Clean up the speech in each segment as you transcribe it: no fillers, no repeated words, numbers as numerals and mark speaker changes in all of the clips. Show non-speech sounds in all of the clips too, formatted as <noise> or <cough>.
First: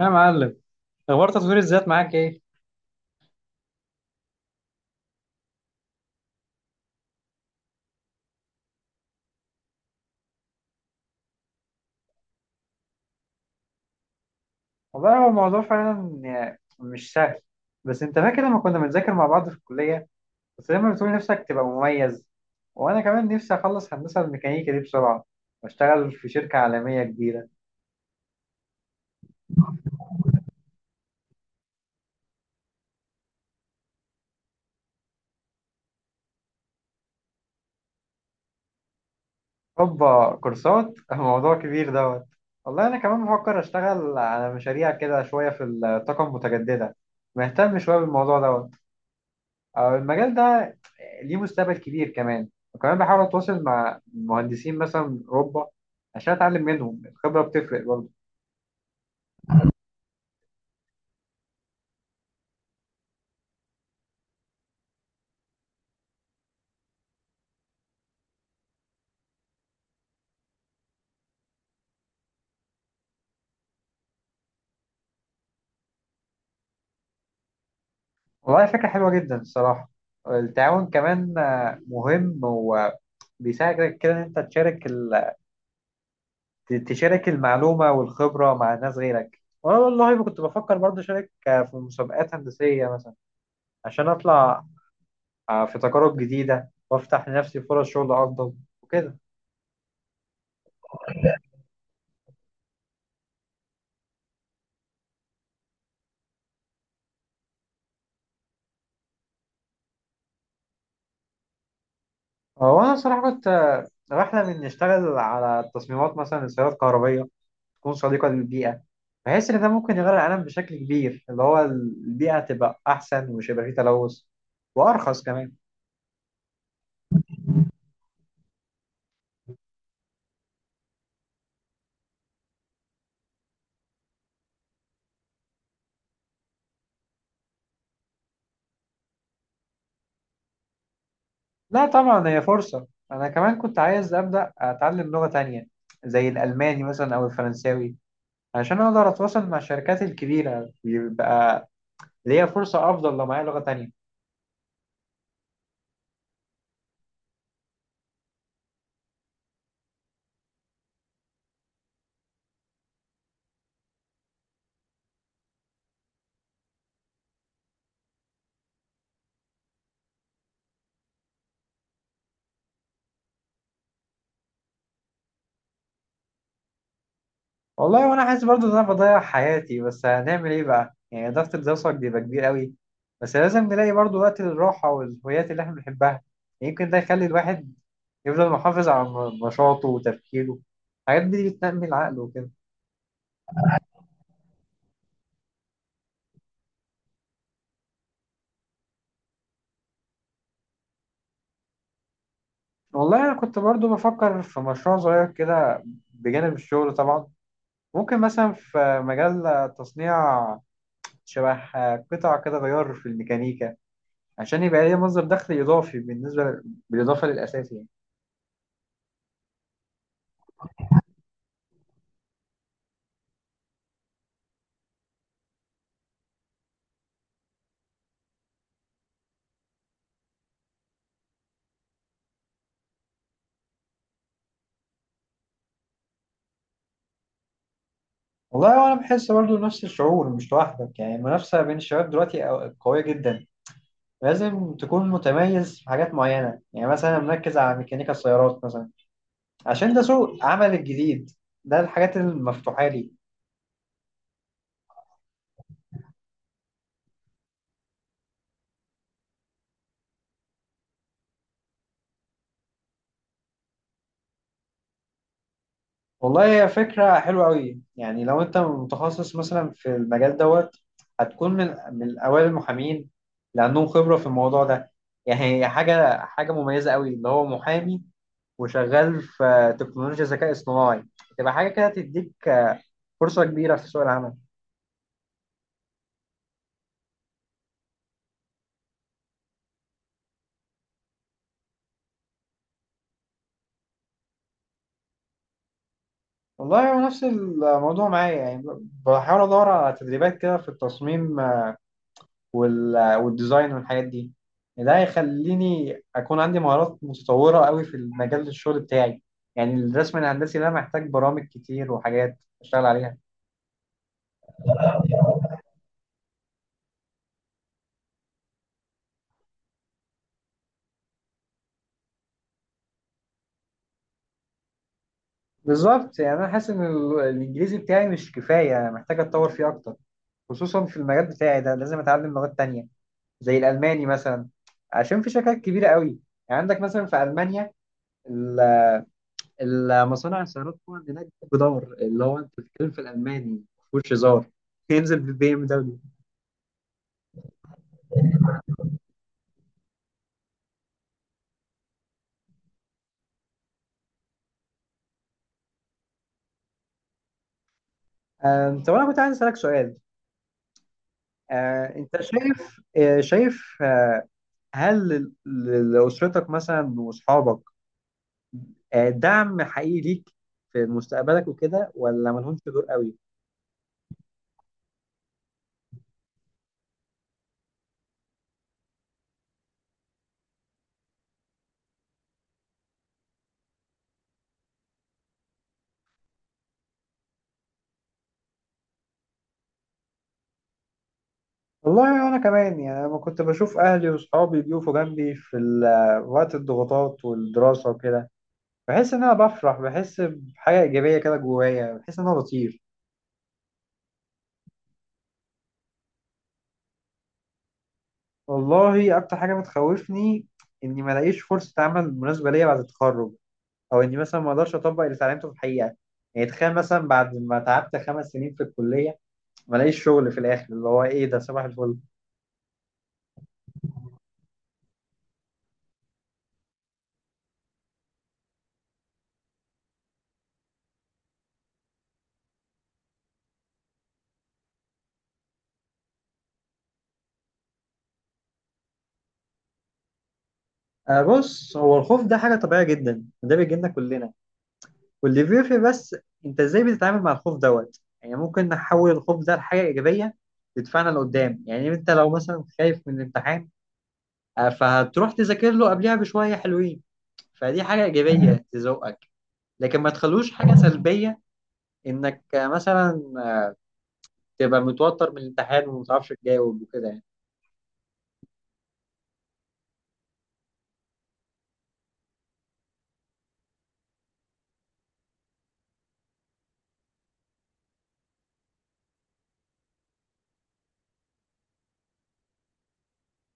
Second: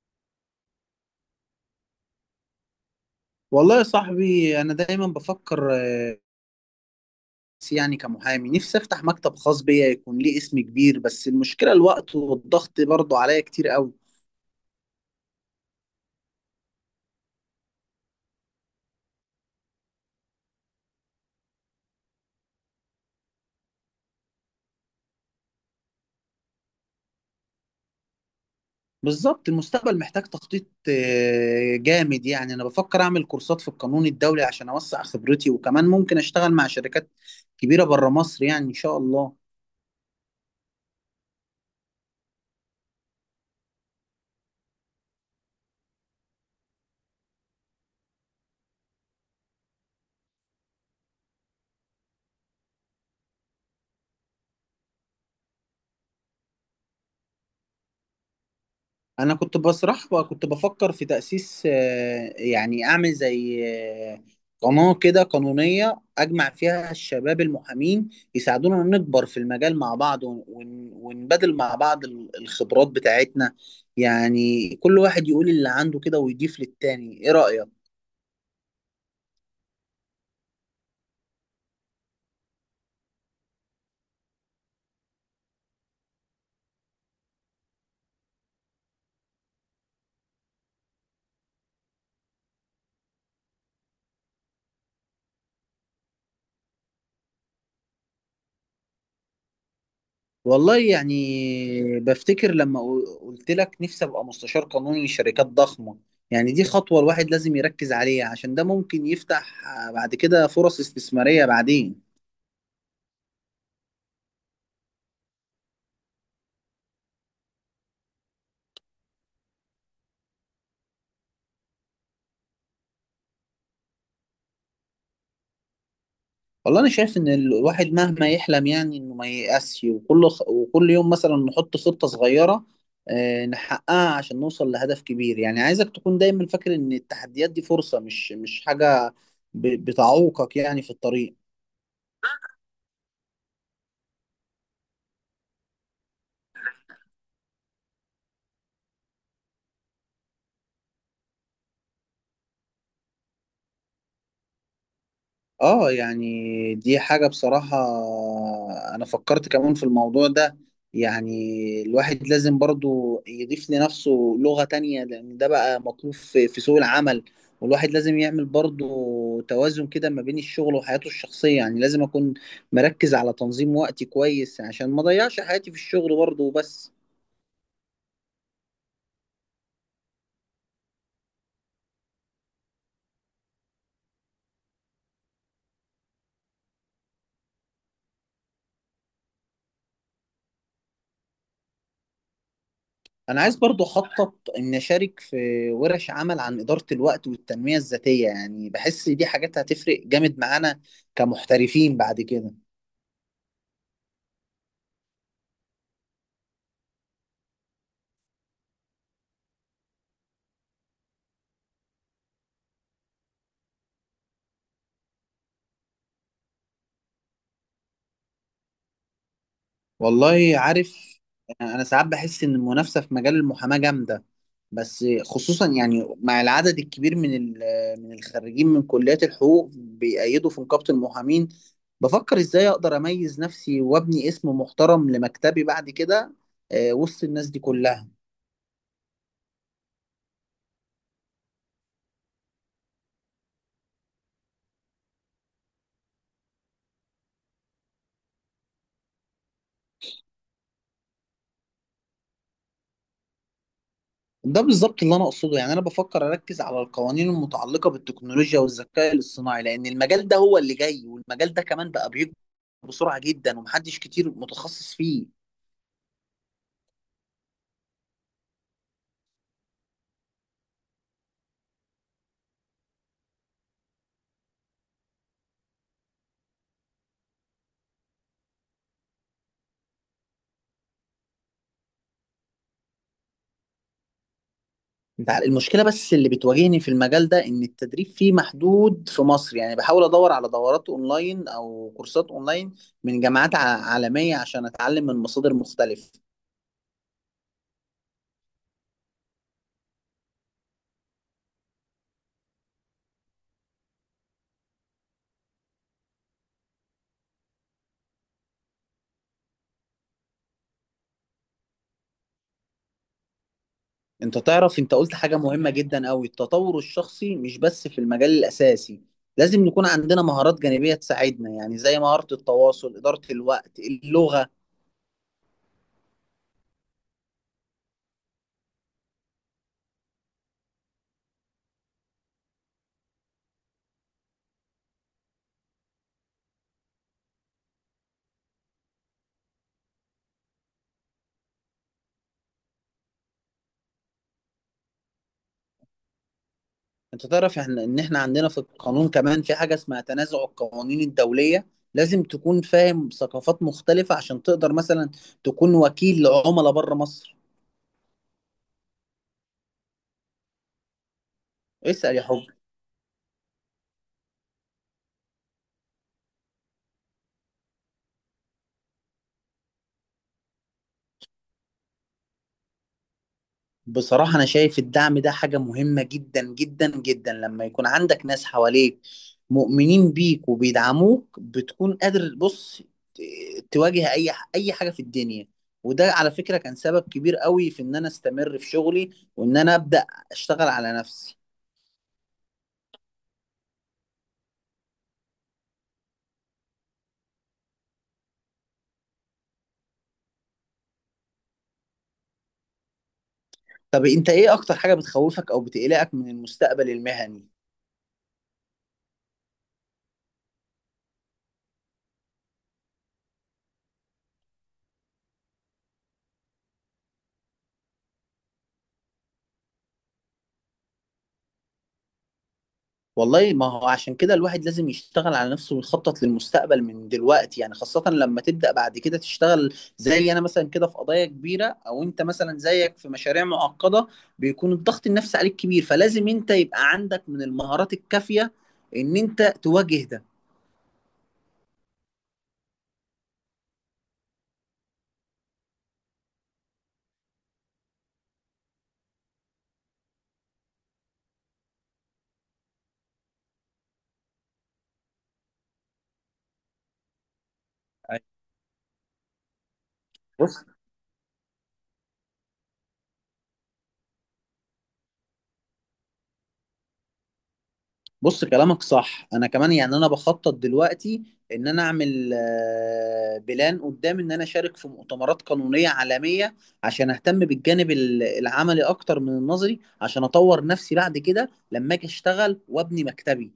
Speaker 1: يا معلم، اخبار تطوير الذات معاك ايه؟
Speaker 2: والله يا صاحبي انا دايما بفكر بس يعني كمحامي نفسي افتح مكتب خاص بيا يكون ليه اسم كبير، بس المشكله الوقت والضغط برضه عليا كتير قوي.
Speaker 1: والله هو الموضوع فعلا يعني مش سهل. بس انت فاكر لما كنا بنذاكر مع بعض في الكلية؟ بس دايما بتقول نفسك تبقى مميز. وانا كمان نفسي اخلص هندسة الميكانيكا دي بسرعة واشتغل في شركة عالمية كبيرة.
Speaker 2: بالظبط المستقبل محتاج تخطيط جامد، يعني انا بفكر اعمل كورسات في القانون الدولي عشان اوسع خبرتي، وكمان ممكن اشتغل مع شركات كبيره بره مصر، يعني ان شاء الله.
Speaker 1: هوبا كورسات <laughs> الموضوع كبير دوت. والله انا كمان بفكر اشتغل على مشاريع كده شوية في الطاقة المتجددة. مهتم شوية بالموضوع دوت. المجال ده ليه مستقبل كبير كمان. وكمان بحاول اتواصل مع مهندسين مثلا من اوروبا عشان اتعلم منهم. الخبره بتفرق برضه.
Speaker 2: انا كنت بسرح وكنت بفكر في تأسيس، يعني اعمل زي آه، قناة كده قانونية اجمع فيها الشباب المحامين يساعدونا نكبر في المجال مع بعض، ونبادل مع بعض الخبرات بتاعتنا. يعني كل واحد يقول اللي عنده كده ويضيف للتاني، ايه رأيك؟
Speaker 1: والله فكره حلوه جدا الصراحه. التعاون كمان مهم، وبيساعدك كده ان انت تشارك تشارك المعلومه والخبره مع ناس غيرك. وانا والله ما كنت بفكر برضه اشارك في مسابقات هندسيه مثلا عشان اطلع في تجارب جديده وافتح لنفسي فرص شغل افضل وكده.
Speaker 2: والله يعني بفتكر لما قلت لك نفسي ابقى مستشار قانوني لشركات ضخمة. يعني دي خطوة الواحد لازم يركز عليها، عشان ده ممكن يفتح بعد كده فرص استثمارية بعدين.
Speaker 1: هو أنا صراحة كنت بحلم إني أشتغل على تصميمات مثلا لسيارات كهربية تكون صديقة للبيئة. بحس إن ده ممكن يغير العالم بشكل كبير، اللي هو البيئة تبقى أحسن ومش هيبقى فيه تلوث، وأرخص كمان.
Speaker 2: والله انا شايف ان الواحد مهما يحلم يعني انه ما ييأسش، وكل يوم مثلا نحط خطة صغيرة نحققها عشان نوصل لهدف كبير. يعني عايزك تكون دايما فاكر ان التحديات دي فرصة، مش حاجة بتعوقك يعني في الطريق.
Speaker 1: لا طبعا هي فرصة. أنا كمان كنت عايز أبدأ أتعلم لغة تانية زي الألماني مثلا أو الفرنساوي عشان أقدر أتواصل مع الشركات الكبيرة. يبقى ليا فرصة أفضل لو معايا لغة تانية.
Speaker 2: اه يعني دي حاجة بصراحة انا فكرت كمان في الموضوع ده. يعني الواحد لازم برضو يضيف لنفسه لغة تانية، لان ده بقى مطلوب في سوق العمل. والواحد لازم يعمل برضو توازن كده ما بين الشغل وحياته الشخصية. يعني لازم اكون مركز على تنظيم وقتي كويس عشان ما اضيعش حياتي في الشغل برضو بس.
Speaker 1: والله وانا حاسس برضه ان انا بضيع حياتي، بس هنعمل ايه بقى؟ يعني ضغط الدراسه بيبقى كبير قوي، بس لازم نلاقي برضه وقت للراحه والهوايات اللي احنا بنحبها. يمكن ده يخلي الواحد يفضل محافظ على نشاطه وتفكيره. الحاجات دي بتنمي العقل وكده.
Speaker 2: انا عايز برضو اخطط ان اشارك في ورش عمل عن ادارة الوقت والتنمية الذاتية، يعني بحس دي حاجات هتفرق جامد معانا كمحترفين بعد كده.
Speaker 1: والله انا كنت برضه بفكر في مشروع صغير كده بجانب الشغل طبعا. ممكن مثلا في مجال تصنيع شبه قطع كده غيار في الميكانيكا عشان يبقى ليه مصدر دخل اضافي بالنسبه بالاضافه للاساسي يعني.
Speaker 2: والله عارف، انا ساعات بحس ان المنافسة في مجال المحاماة جامدة بس، خصوصا يعني مع العدد الكبير من من الخريجين من كليات الحقوق بيأيدوا في نقابة المحامين. بفكر ازاي اقدر اميز نفسي وابني اسم محترم لمكتبي بعد كده، وسط الناس دي كلها.
Speaker 1: والله وانا بحس برضو نفس الشعور، مش لوحدك يعني. المنافسه بين الشباب دلوقتي قويه جدا. لازم تكون متميز في حاجات معينه، يعني مثلا مركز على ميكانيكا السيارات مثلا عشان ده سوق عمل الجديد، ده الحاجات المفتوحه لي.
Speaker 2: ده بالظبط اللي انا اقصده. يعني انا بفكر اركز على القوانين المتعلقه بالتكنولوجيا والذكاء الاصطناعي، لان المجال ده هو اللي جاي، والمجال ده كمان بقى بيكبر بسرعه جدا ومحدش كتير متخصص فيه.
Speaker 1: والله هي فكره حلوه قوي. يعني لو انت متخصص مثلا في المجال دوت هتكون من اوائل المحامين لانهم خبره في الموضوع ده. يعني هي حاجه مميزه قوي، اللي هو محامي وشغال في تكنولوجيا ذكاء اصطناعي، تبقى حاجه كده تديك فرصة كبيرة في سوق العمل.
Speaker 2: المشكله بس اللي بتواجهني في المجال ده ان التدريب فيه محدود في مصر. يعني بحاول ادور على دورات اونلاين او كورسات اونلاين من جامعات عالميه عشان اتعلم من مصادر مختلفه.
Speaker 1: والله هو نفس الموضوع معايا يعني. بحاول أدور على تدريبات كده في التصميم والديزاين والحاجات دي. ده هيخليني أكون عندي مهارات متطورة قوي في مجال الشغل بتاعي. يعني الرسم الهندسي ده محتاج برامج كتير وحاجات أشتغل عليها.
Speaker 2: انت تعرف، انت قلت حاجة مهمة جدا قوي التطور الشخصي مش بس في المجال الأساسي لازم يكون عندنا مهارات جانبية تساعدنا يعني زي مهارة التواصل إدارة الوقت اللغة
Speaker 1: بالظبط، يعني أنا حاسس إن الإنجليزي بتاعي مش كفاية. أنا محتاج أتطور فيه أكتر، خصوصا في المجال بتاعي ده. لازم أتعلم لغات تانية زي الألماني مثلا، عشان في شركات كبيرة قوي، يعني عندك مثلا في ألمانيا المصانع السيارات طبعا هناك جدار، اللي هو انت بتتكلم في الالماني مفهوش هزار، ينزل بالبي ام دبليو.
Speaker 2: انت تعرف احنا ان احنا عندنا في القانون كمان في حاجة اسمها تنازع القوانين الدولية، لازم تكون فاهم ثقافات مختلفة عشان تقدر مثلا تكون وكيل لعملاء بره مصر.
Speaker 1: طب انا كنت عايز اسالك سؤال. آه،
Speaker 2: اسأل
Speaker 1: انت
Speaker 2: يا حب.
Speaker 1: شايف، هل لاسرتك مثلا واصحابك دعم حقيقي ليك في مستقبلك وكده، ولا مالهمش دور قوي؟
Speaker 2: بصراحة أنا شايف الدعم ده حاجة مهمة جدا جدا جدا. لما يكون عندك ناس حواليك مؤمنين بيك وبيدعموك بتكون قادر بص ت- تواجه أي أي حاجة في الدنيا. وده على فكرة كان سبب كبير قوي في إن أنا أستمر في شغلي، وإن أنا أبدأ أشتغل على نفسي.
Speaker 1: والله انا كمان يعني لما كنت بشوف اهلي واصحابي بيقفوا جنبي في وقت الضغوطات والدراسه وكده، بحس ان انا بفرح، بحس بحاجه ايجابيه كده جوايا، بحس ان انا بطير.
Speaker 2: طب أنت إيه أكتر حاجة بتخوفك أو بتقلقك من المستقبل المهني؟
Speaker 1: والله اكتر حاجه بتخوفني اني ما الاقيش فرصه عمل مناسبه ليا بعد التخرج، او اني مثلا ما اقدرش اطبق اللي اتعلمته في الحقيقه. يعني تخيل مثلا بعد ما تعبت 5 سنين في الكليه ما الاقيش شغل في الاخر، اللي هو ايه ده؟ صباح الفل.
Speaker 2: والله ما هو عشان كده الواحد لازم يشتغل على نفسه ويخطط للمستقبل من دلوقتي. يعني خاصة لما تبدأ بعد كده تشتغل زي أنا مثلا كده في قضايا كبيرة، أو أنت مثلا زيك في مشاريع معقدة، بيكون الضغط النفسي عليك كبير، فلازم أنت يبقى عندك من المهارات الكافية إن أنت تواجه ده.
Speaker 1: آه، بص هو الخوف ده حاجه طبيعيه جدا وده بيجي لنا كلنا. واللي بيفرق بس انت ازاي بتتعامل مع الخوف دوت. يعني ممكن نحول الخوف ده لحاجه ايجابيه تدفعنا لقدام. يعني انت لو مثلا خايف من الامتحان، فهتروح تذاكر له قبلها بشويه حلوين، فدي حاجه
Speaker 2: أيوة.
Speaker 1: ايجابيه <laughs> تزوقك. لكن ما تخلوش
Speaker 2: بص.
Speaker 1: حاجه سلبيه انك مثلا تبقى متوتر من الامتحان وما تعرفش تجاوب وكده يعني.
Speaker 2: كلامك صح. انا كمان يعني انا بخطط دلوقتي ان انا اعمل بلان قدام، ان انا اشارك في مؤتمرات قانونية عالمية عشان اهتم بالجانب العملي اكتر من النظري، عشان اطور نفسي بعد كده لما اجي اشتغل وابني مكتبي.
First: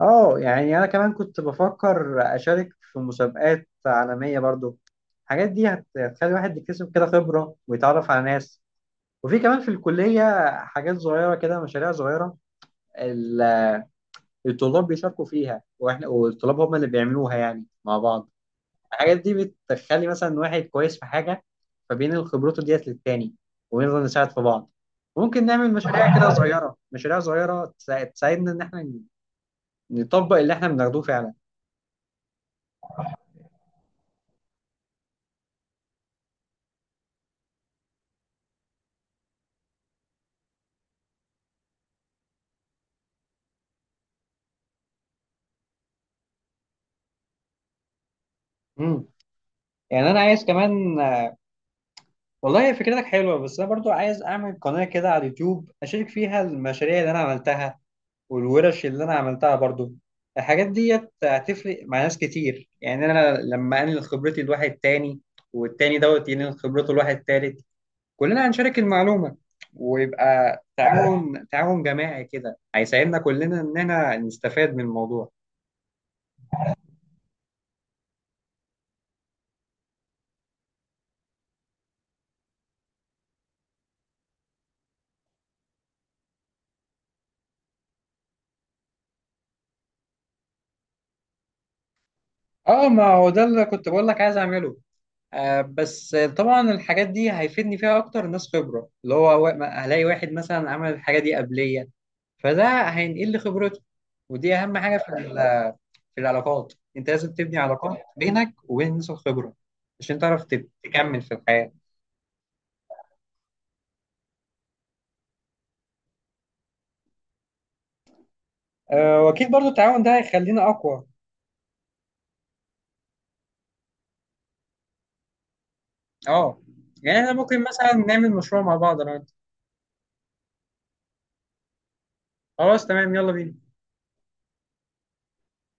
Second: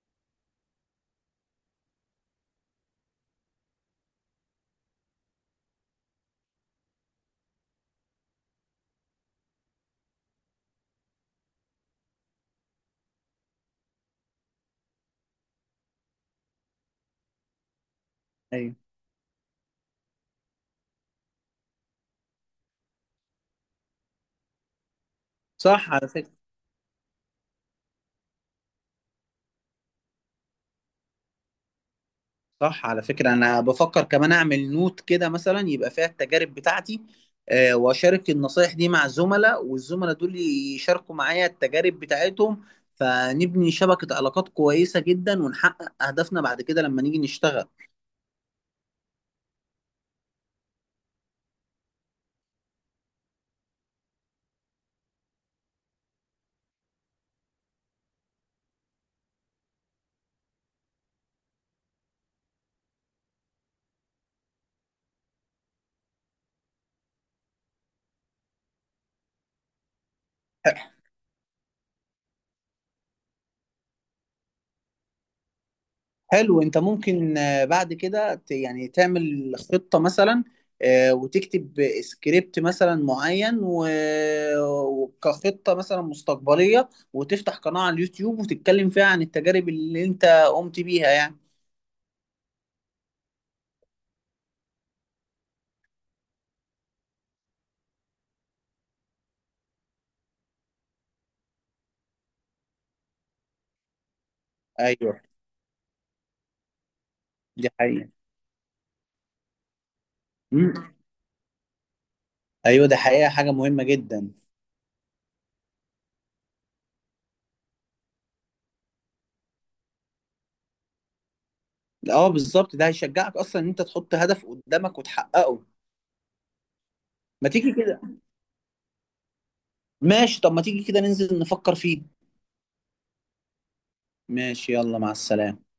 Speaker 1: اه، يعني انا كمان كنت بفكر اشارك في مسابقات عالميه برضو. الحاجات دي هتخلي الواحد يكتسب كده خبره ويتعرف على ناس. وفي كمان في الكليه حاجات صغيره كده، مشاريع صغيره ال- الطلاب بيشاركوا فيها، واحنا والطلاب هم اللي بيعملوها يعني مع بعض.
Speaker 2: ايوه.
Speaker 1: الحاجات دي بتخلي مثلا واحد كويس في حاجة فبينقل خبرته ديت للتاني، ونفضل نساعد في بعض. ممكن نعمل
Speaker 2: صح على
Speaker 1: مشاريع
Speaker 2: فكرة
Speaker 1: كده صغيرة، مشاريع صغيرة تساعدنا إن إحنا نطبق اللي إحنا بناخدوه فعلا.
Speaker 2: صح على فكرة، أنا بفكر كمان أعمل نوت كده مثلا يبقى فيها التجارب بتاعتي وأشارك النصايح دي مع الزملاء، والزملاء دول يشاركوا معايا التجارب بتاعتهم، فنبني شبكة علاقات كويسة جدا، ونحقق أهدافنا بعد كده لما نيجي نشتغل.
Speaker 1: امم يعني أنا عايز كمان. والله هي فكرتك حلوة، بس أنا برضو عايز أعمل قناة كده على اليوتيوب أشارك فيها المشاريع اللي أنا عملتها والورش اللي أنا عملتها برضو. الحاجات ديت هتفرق مع ناس كتير. يعني أنا لما أنقل خبرتي لواحد تاني والتاني دوت ينقل خبرته لواحد تالت، كلنا هنشارك المعلومة ويبقى تعاون <laughs> تعاون جماعي كده هيساعدنا كلنا إننا نستفاد من الموضوع.
Speaker 2: حلو. انت ممكن بعد كده يعني تعمل خطة مثلا وتكتب سكريبت مثلا معين، وكخطة مثلا مستقبلية، وتفتح قناة على اليوتيوب وتتكلم فيها عن التجارب اللي انت قمت بيها يعني.
Speaker 1: اه، ما هو ده اللي كنت بقول لك عايز اعمله. آه بس طبعا الحاجات دي هيفيدني فيها اكتر ناس خبرة، اللي هو هلاقي واحد مثلا عمل الحاجة دي قبلية، فده هينقل لي خبرته. ودي اهم حاجة
Speaker 2: ايوه
Speaker 1: في العلاقات. انت لازم تبني
Speaker 2: دي
Speaker 1: علاقات
Speaker 2: حقيقة.
Speaker 1: بينك وبين الناس الخبرة عشان تعرف
Speaker 2: مم.
Speaker 1: تكمل في الحياة.
Speaker 2: ايوه ده حقيقة حاجة مهمة جدا.
Speaker 1: واكيد برضو التعاون ده هيخلينا اقوى.
Speaker 2: اه بالظبط، ده هيشجعك اصلا ان انت تحط هدف قدامك وتحققه.
Speaker 1: اه، يعني احنا
Speaker 2: ما
Speaker 1: ممكن
Speaker 2: تيجي
Speaker 1: مثلا
Speaker 2: كده.
Speaker 1: نعمل مشروع مع بعض انا وانت.
Speaker 2: ماشي، طب ما تيجي كده ننزل نفكر فيه.
Speaker 1: خلاص تمام، يلا بينا.
Speaker 2: ماشي، يلا مع السلامة.